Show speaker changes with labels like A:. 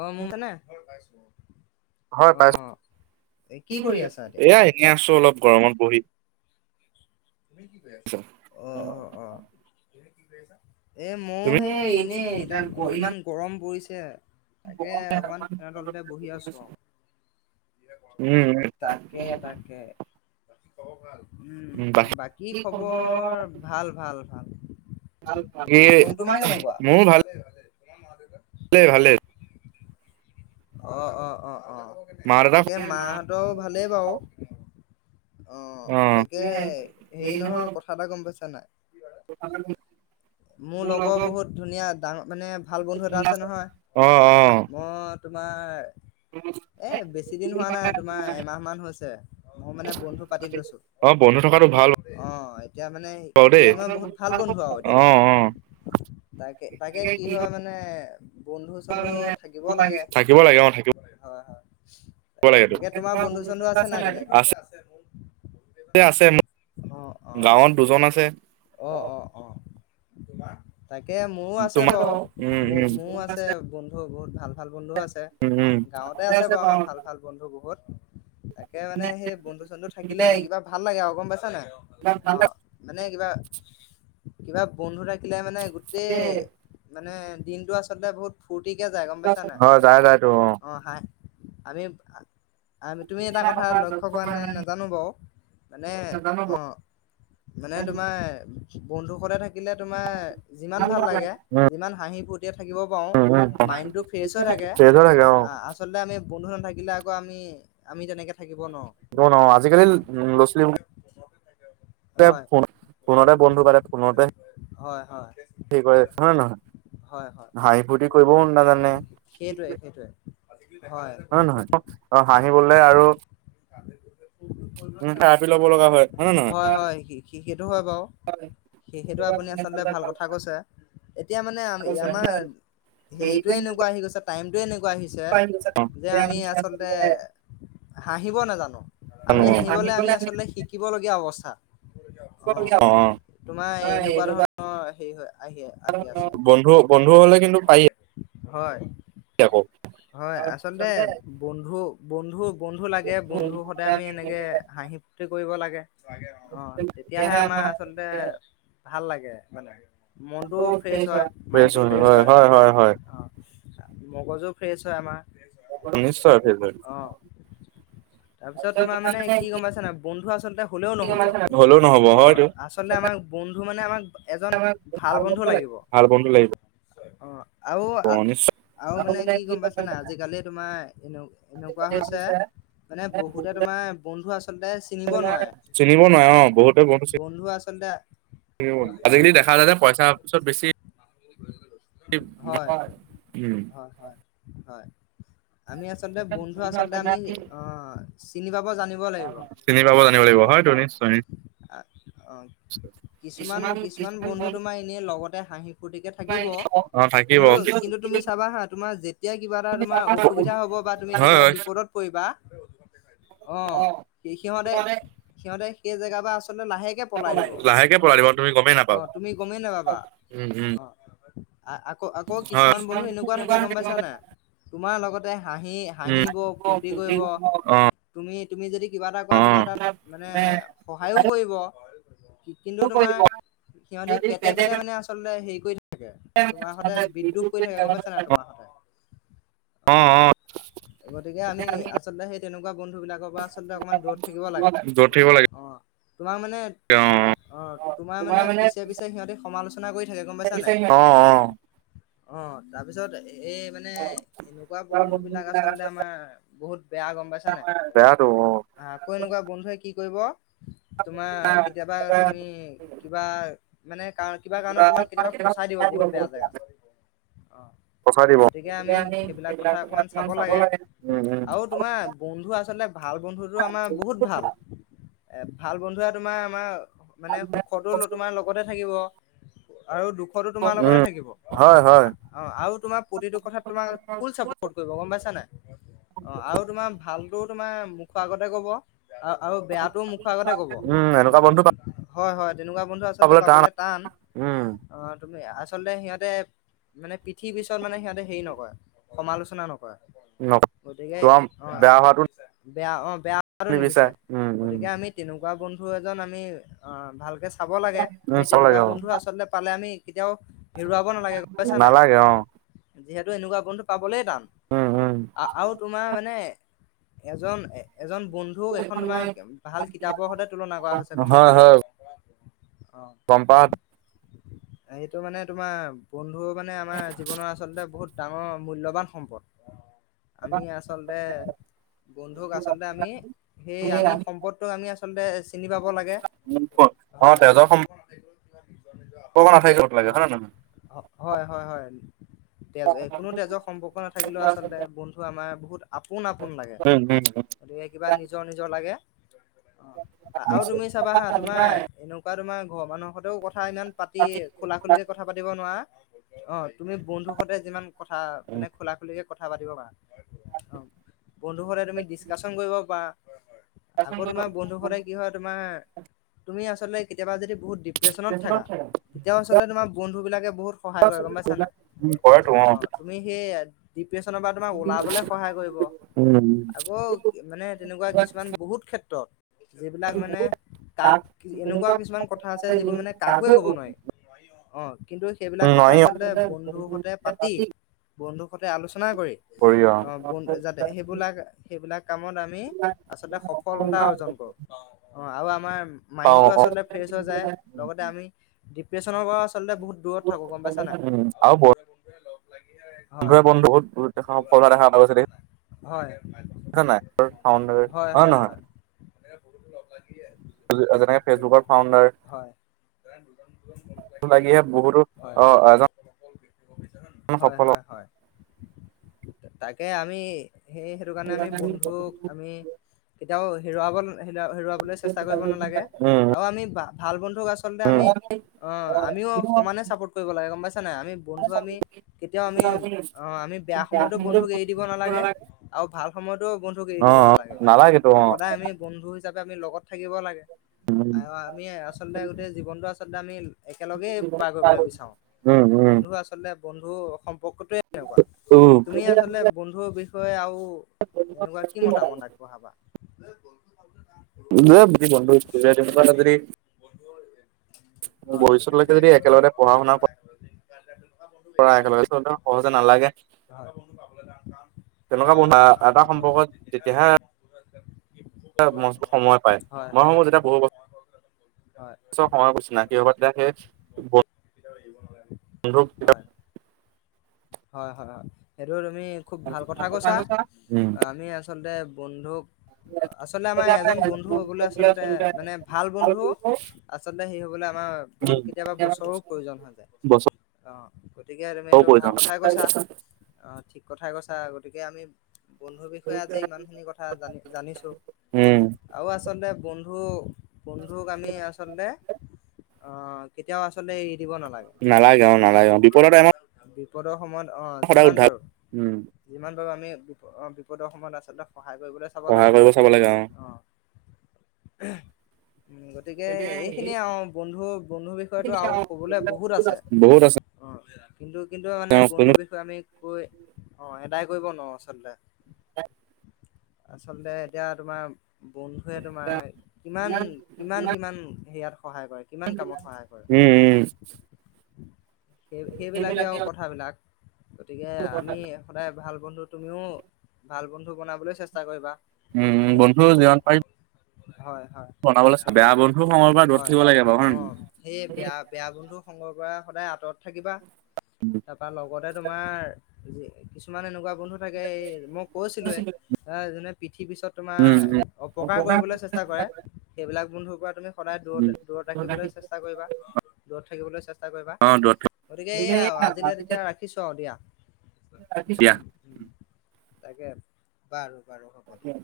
A: অ মোৰ মানে
B: হয়
A: অ
B: পাইছোঁ,
A: এ
B: কি কৰি আছে?
A: আছা এতিয়া
B: এয়া এনে আছো অলপ গৰমত বহি।
A: তুমি কি কৰি আছা? অ অ অ। এ মইও
B: তুমি
A: হে এনে এডাল ইমান গৰম পৰিছে তাকে অকমান ফেনৰ তলতে বহি আছোঁ আৰু।
B: উম উম
A: তাকে তাকে। উম বাকী খবৰ ভাল? উম, বাকী খবৰ ভাল ভাল।
B: ভাল ভাল,
A: তুম
B: তোমাৰ কেনেকোৱা?
A: কেনেকুৱা
B: মোৰো ভাল, ভাল ভালে।
A: অ অ অ অ
B: মা দেউতা
A: তাকে মাহতৰো ভালে বাৰু। অ তাকে হেৰি নহয় কথা এটা গম পইচা নাই?
B: [inaudible]
A: মোৰ লগত বহুত ধুনীয়া ডা মানে ভাল বন্ধু এটা আছে নহয়,
B: অ অ অ
A: মই তোমাৰ এ বেছি দিন হোৱা নাই তোমাৰ এমাহ মান হৈছে। মই মানে বন্ধু পাতি লৈছোঁ।
B: অ বন্ধু থকাটো ভাল
A: অ এতিয়া মানে
B: বাৰু
A: সি
B: দেই
A: এ মই বহুত ভাল বন্ধু আৰু এতিয়া।
B: অ অ
A: তাকে তাকে কি হয় মানে বন্ধু চন্ধু থাকিব লাগে,
B: থাকিব লাগে অ থাকিব
A: হয় হয়।
B: লাগেতো
A: তাকে তোমাৰ বন্ধু চন্ধু আছে নাই তেনেকে?
B: আছে আছে
A: অ অ
B: মোৰ গাঁৱত দুজন আছে।
A: অ অ অ। তোমাৰ? তাকে মোৰো আছে
B: তোমাৰ
A: বাৰু
B: উম
A: ম
B: উম
A: মোৰো আছে বন্ধু বহুত ভাল ভাল বন্ধু আছে।
B: উম উম
A: গাঁৱতে আছে বাৰু আমাৰ ভাল ভাল বন্ধু বহুত। তাকে মানে সেই বন্ধু চন্ধু থাকিলে কিবা ভাল লাগে অ গম পাইছ নাই, মানে কিবা কিবা বন্ধু থা কিলে মানে গোটেই মানে দিনটো আচলতে বহুত ফূৰ্তিকে যায় গম পাইছা নাই,
B: হয় যাই যায়তো
A: অ হা আমি। আ তুমি এটা কথা লক্ষ্য কৰা নাই নাজানো বাওঁ মানে অ, মানে তোমাৰ বন্ধু সতে থাকিলে তোমাৰ যিমান ভাল লাগে
B: উম
A: যিমান হাঁহি ফূৰ্তিয়াই থাকিব পাৰোঁ।
B: উম উম
A: মাইণ্ডটো ফ্ৰেছ হৈ থাকে
B: চেঞ্জ হৈ থাকে অ
A: আচলতে আমি। বন্ধু নাথাকিলে আকৌ আমি, আমি তেনেকে থাকিব নোৱাৰো।
B: ন, ন আজিকালি ল'ৰা ছোৱালী
A: হয়
B: ফ, ফোনতে বন্ধু পাতে- ফোনতে,
A: হয় হয়
B: কৰে হয় নে নহয়।
A: হয় হয়
B: হাঁহি, ফূৰ্তি কৰিবও নাজানে।
A: সেইটোৱে সেইটোৱে হয়।
B: হয় নহয় কক অ', হাঁহিবলে আৰু উম থেৰাপি ল'ব লগা হয় নে নহয়
A: হয়, হয় সেই-সেইটো হয় বাৰু। সে সেইটো আপুনি আচলতে ভাল কথা কৈছে এতিয়া মানে আমি আমাৰ হেৰিটো এনেকুৱা আহি গৈছে টাইমটোৱেই এনেকুৱা আহিছে যে আমি আচলতে হাঁহিব নাজানো আমি হাঁহিবলে আমি আচলতে শিকিব লগীয়া অৱস্থা।
B: অ'।
A: তোমাৰ এনেকুৱা ধৰণৰ হেৰি হয়।
B: বন্ধু-বন্ধু হলে কিন্তু পাৰি।
A: হয়,
B: আকৌ
A: হয় আচলতে বন্ধু, বন্ধু, বন্ধু লাগে বন্ধু সদায় আমি এনেকে হাঁহি ফূৰ্তি কৰিব লাগে। লাগে অ অ', তেতিয়াহে আমাৰ আচলতে ভাল লাগে মানে। মনটো ফ্ৰেছ হয় মাইণ্ডটো ফ্ৰেছ হয় অ'। মগজো ফ্ৰেছ হয় আমাৰ।
B: নিশ্চয়
A: অ', তাৰপিছত তোমাৰ মানে কি গম পাইছা নাই বন্ধু আচলতে হ'লেও নহ'ব হলেও নহব হয় অ আচলতে আমাক বন্ধু মানে আমাক এজন ভাল বন্ধু লাগিব ভাল বন্ধু লাগিব হয় অ আৰু
B: অ
A: আ
B: নিশ্চয়
A: আৰু মানে কি গম পাইছা নাই আজিকালি তোমাৰ এনে এনেকুৱা হৈছে মানে বহুতে তোমাৰ বন্ধু আচলতে চিনিব নোৱাৰে
B: চিনিব নোৱাৰে অ বহুত
A: বন্ধু আচলতে আজিকালি দেখা যায় যে পইছা পাছত বেছি হয়
B: উম
A: হয় হয় হয় আমি আচলতে বন্ধু আচলতে আমি অ চিনি পাব জানি
B: চিনি পাব জানিব লাগিব হয়টো নিশ্চয় নিশ্
A: অ কিছুমান কিছুমান বন্ধু তোমাৰ এনেই লগতে হাঁহি ফুুৰ্তিকে থাকিব
B: অ থাকিব
A: কিন্তু কিন্তু তুমি চাবা হা তোমাৰ যেত এতিয়া কিবা এটা তুমাৰ অসুবিধা হব বা তুমি
B: হয়
A: কেতিয়াবা
B: হয়
A: বিপদত পৰিবা অ সি সিহঁতে সিহঁতে সেই জেগা পা আচলতে লাহেক কে পলাই দিব লাহেকে পলাই দিব তুমি গমেই নাপাবা অ
B: উম উম
A: তুমি গমেই নাপাবা অ আ আকৌ আকৌ
B: হয়।
A: কিছুমান বন্ধু এনেকুৱা থাকে গম পাইছা নাই তোমাৰ লগতে হাঁহি
B: উম,
A: হাঁহিব ফূুৰৰ্তি কৰিব
B: অ',
A: তুমি তুমি যদি কিবা এটা কৰা তোমাৰ
B: অ',
A: তাত মানে সহায়ও কৰিব সহায়ো কৰিব অ কিন্তু তোমাৰ সিহতি পেট পেট মানে আছ আচলতে হেৰি কৰি থাকে তোমাৰ সতে বিদ্ৰোষ কৰি থাকে গম পাইছা নাই তোমাৰ হতে
B: অ',
A: অহ
B: অ',
A: গতিকে আমি আচলতে সেই তেনেকুৱা বন্ধু বিলাকৰ পৰা আচলতে অকমান দূৰত থাকিব লাগে
B: পঠিয়াব লাগে
A: অ', তোমাক মানে অঁ তোমাৰ মানে পিছে পিছে সিহঁতে সমালোচ শুনা কৰি থাকে গম পাইছা নে নাই?
B: অ', অ', অ',
A: অহ, তাৰপিছত এই মান- মানে এনেকুৱা বন্ধু বিলাক আচলতে আমাৰ বহুত বেয়া গম পাইছা নাই?
B: বেয়াটো অ',
A: আকৌ এনেকুৱা বন্ধুৱে কি কৰিব তোমাৰ কেতিয়াবা তুমি কিবা মানে কাৰ কিবা কাৰণত তোমাক কেতিয়াবা ফচাই দিব বহুত বেয়া জেগাত, অ
B: পঠাই দিব
A: গতিকে আমি সেইবিলাক কথা অকণমান চাব লাগে।
B: উম, উম,
A: আৰু তোমাৰ - বন্ধু আচলতে ভাল বন্ধুটো আমাৰ বহুত ভাল এ ভাল বন্ধুৱে তোমাৰ আমাৰ মানে সুখতো তোমাৰ লগতে থাকিব। আৰু দুখতো তোমাৰ লগতে
B: উম,
A: থাকিব, হয় হয়। অ আৰু তোমাৰ প্ৰতিটো কথাত তোমাৰ ফুল চাপট কৰিব গম পাইছা নাই অ আৰু তোমাৰ ভালটো তোমাৰ মুখ আগতে কব অ', আৰু বেয়াতো মখ- খতে ক'ব।
B: উম,
A: তুমা,
B: এনেকুৱা বন্ধু
A: হয় হয়, তেনেকুৱা বন্ধু আচল পাবলৈ টান।
B: উম,
A: অ', তুমি, আচলতে সিহঁতে- মানে পিঠিৰ পিছত মানে সিহঁতে হেৰি নকৰে সমালোচনা নকৰে
B: ন
A: গতিকে
B: তোমাৰ
A: অ
B: বেয়া হোৱাটো
A: বেয়া অ', বেয়া [unintelligible] নিবিচাৰে।
B: উম, উম,
A: গতিকে আমি- তেনেকুৱা বন্ধু এজন আমি অ' ভালকে চাব লাগে। আমি
B: উম, চাব
A: তেনেকুৱা
B: লাগে অ'।
A: বন্ধু আচলতে পালে আমি- কেতিয়াও হেৰুৱাব নালাগে গম পাইছা নাই।
B: নালাগে অ',
A: যিহেতু এনেকুৱা বন্ধু পাবলে টান
B: উম, উম,
A: আ আৰু তোমাৰ মানে এজন এ এজন বন্ধুক এখন তোমাৰ ভাল কিতাপৰ সৈতে তুলনা কৰা হৈছে গম
B: হয়,
A: পাইছা নাই
B: হয়,
A: অ,
B: গম পা
A: এইটো মানে তোমাৰ বন্ধু মানে আমাৰ জীৱনৰ আচলতে বহুত ডাঙৰ মূল্যবান সম্পদ আমি আচলতে বন্ধুক আচলতে আমি সেই আমি সম্পদটোক আমি আ থমতে চিনি পাব লাগে।
B: অ',
A: হয়,
B: তেজৰ সম্পৰ্ক নাথাকিব লাগে হয় নে নহয়?
A: হয়। হয় হয় হয় তেজ এ', কোনো তেজৰ সম্পৰ্ক নাথাকিলেও আচলতে বন্ধু আমাৰ বহুত - আপোন আপোন লাগে।
B: উম, উম,
A: গতিকে কিবা নিজৰ নিজৰ লাগে। অহ আৰু তুমি চাবা হা তোমাৰ এন কা তোমাৰ ঘৰৰ মানুহৰ হতেও কথা ইমান পাতি খোলা খুলিকে কথা পাতিব নোৱাৰা অহ তুমি বন্ধু সতে যিমান কথা মানে খোলা খুলিকে কথা পাতিব পাৰা অহ, বন্ধুৰ সৈতে তুমি ডিচকাচন কৰিব পাৰা। আকৌ তোমাৰ বন্ধু সদায় কি হয় তোমাৰ তুমি আচলতে কেতিয়াবা যদি বহুত ডি প্ৰেচনত থাকা তিতিয়াও আচলতে তোমাৰ বন্ধু বিলাকে বহুত সহায় কৰে, গম পাইছা নে নাই?
B: উম, কৰেতো অ'।
A: অহ, তুমি সেই- ডিপ্ৰেশ্যনৰ পৰা তোমাক ওলাবলৈ সহায় কৰিব।
B: উম
A: আকৌ মানে তেনেকুৱা কিছুমান বহুত- ক্ষেত্ৰত যিবিলাক মানে কাক, এনেকুৱা কিছুমান কথা আছে যিবোৰ মানে কাকোৱে ক'ব নোৱাৰি। অহ, কিন্তু সেইবিলাক কথা
B: নোৱাৰি
A: আচলতে বন্ধুৰ সৈতে পাতি- বন্ধুৰ সতে আলোচনা কৰি অ বন্ যাতে সেইবিলাক সেইবিলাক কামত আমি আচলতে শ সফলতা অৰ্জন কৰো, অহ আৰু আমাৰ
B: পাওঁ
A: মাইনটো
B: অ উম
A: আচলতে ফ্ৰেচ হৈ যায় লগতে আমি- ডিপ্ৰেচনৰ পৰা আচলতে বহুত দূৰত থাকো গম পাইছা
B: আৰু
A: নাই হয়।
B: [unintelligible]
A: হয়।
B: [unintelligible] ফাউণ্ডাৰ। হয় নে নহয়?
A: [unintelligible]
B: যেনেকে ফেচবুকৰ ফাউণ্ডাৰ লাগিহে বহুতো
A: হয়
B: অ
A: হয়।
B: এজন
A: হয়
B: সফল
A: হয় হয় তাকে আমি সেই সেইটো কাৰণে আমি বন্ধুক আমি কেতিয়াও হেৰুৱাব হে হেৰুৱাবলৈ চেষ্টা কৰিব নালাগে
B: উম
A: আৰু আমি ভাল বন্ধু
B: উম
A: অহ আমিও সমানে চাপোৰ্ট কৰিব লাগে গম পাইছা নাই আমি বন্ধু আমি কেতিয়াও আমি অহ আমি বেয়া সময়তো বন্ধুক এৰি দিব নালাগে আৰু ভাল সময়তো বন্ধুক এৰি
B: অ অ
A: দিব নালাগে।
B: নালাগেতো অ
A: সদায় আমি বন্ধু হিচাপে আমি লগত থাকিব লাগে
B: উম
A: আৰু আমি আচলতে গোটেই জীৱনটো আচলতে আমি একেলগেই পাৰ কৰিবলৈ বিচাৰো
B: উম উম
A: বন্ধু আচলতে আচলতে বন্ধু সম্পৰ্কটোয়ে এনেকুৱা
B: উম
A: তুমি আচলতে বন্ধুৰ বিষয়ে আৰু এনেকুৱা কি মতামত আগবঢ়োৱাবা?
B: এ [unintelligible] ভৱিষ্যতলৈকে যদি একেলগে পঢ়া শুনা কৰা একেলগে টো ইমান সহজে নালাগে
A: [unintelligible]
B: তেনেকুৱা বন্ধু বা এটা সম্পৰ্কত যেতিয়াহে মষ্ট সময় পায়
A: হয়
B: মই
A: হয়।
B: ভাবো
A: হয়।
B: যেতিয়া বহু ব ছৰ সময় চিনাকি হব তেতিয়া সেই
A: কেতিয়াও এৰিব নালাগে।
B: বন্ধুক কেতিয়াও
A: হয় হয় হয় সেইটো তুমি খুব ভাল কথা কৈছা
B: উম।
A: আমি আচলতে বন্ধুক আচলতে আমাৰ এজন বন্ধু হবলে আচলতে মানে ভাল বন্ধু আচলতে হেৰি হবলৈ আমাৰ বহুত কেতিয়াবা বছৰো প্ৰয়োজন হৈ যায়।
B: বছৰও
A: অহ গতিকে তুমি এইটো
B: প্ৰয়োজন
A: ভাল কথাই কৈছা অহ ঠিক কথাই কৈছা গতিকে আমি বন্ধুৰ বিষয়ে আজি ইমানখিনি কথা জানি জানিছো।
B: উম,
A: আৰু আচলতে বন্ধু বন্ধুক আমি আ চলতে অহ কেতিয়াও আচলতে এৰি দিব নালাগে।
B: নালাগে অহ নালাগে অঁ বিপদৰ টাইমত
A: বিপদৰ সময়ত অহ
B: সদায়
A: যিমান
B: উদ্ধাৰ
A: পাৰো
B: উম,
A: যিমান পাৰো আমি এ বিপদৰ সময়ত আচলতে সহায় কৰিবলৈ চাব
B: সহায়
A: লাগে
B: কৰিব চাব লাগে অ'
A: অঁ। উম গতিকে এইখিনিয়ে আৰু বন্ধু বন্ধুৰ বিষয়টো আৰু ক'বলৈ বহুত আছে
B: বহুত আছে
A: অ কিন্তু কিন্তু মানে
B: কোনো
A: বন্ধুৰ বিষয়ে আমি কৈ অ এদায় কৰিব নোৱাৰো আচলতে।
B: হয়
A: আচলতে এতিয়া তোমাৰ বন্ধুৱে তোমাৰ কিমান কিমান কিমান-হেয়াত সহায় কৰে কিমান কামত সহায় কৰে
B: উম উম।
A: সেই সেইবিলাকে আৰু কথাবিলাক গতিকে আমি সদায় ভাল বন্ধু তুমিও ভাল বন্ধু বনাবলৈ চেষ্টা কৰিবা।
B: উম উম
A: এ
B: বন্ধু যিমান পাৰিম
A: হয় হয়।
B: বনাবলৈ বেয়া বন্ধু সময়ৰ পৰা দূৰত
A: হয়
B: থাকিব লাগে বাৰু হয়
A: অ সেই
B: নহয়?
A: বেয়া বেয়া বন্ধু সংগৰ পৰা সদায় আঁতৰত থাকিবা।
B: [unintelligible]
A: তাৰপা লগতে তোমাৰ কিছুমান এনেকুৱা বন্ধু থাকে এই মই কৈছিলোৱে। এ যোনে পিঠি পিছত
B: উম,
A: তোমাৰ অপকাৰ কৰিবলৈ চেষ্টা কৰে সেইবিলাক বন্ধুৰ পৰা তুমি- সদায়
B: উম,
A: দূৰত দূৰত ৰাখিবলৈ চেষ্টা কৰিবা, দূৰত থাকিবলৈ চেষ্টা কৰিবা।
B: অ' দূৰত
A: গতিকে এইয়াই আও। ৰাখিছোঁ অঁ দিয়া।
B: দিয়া।
A: তাকে বাৰু বাৰু হ'ব দে।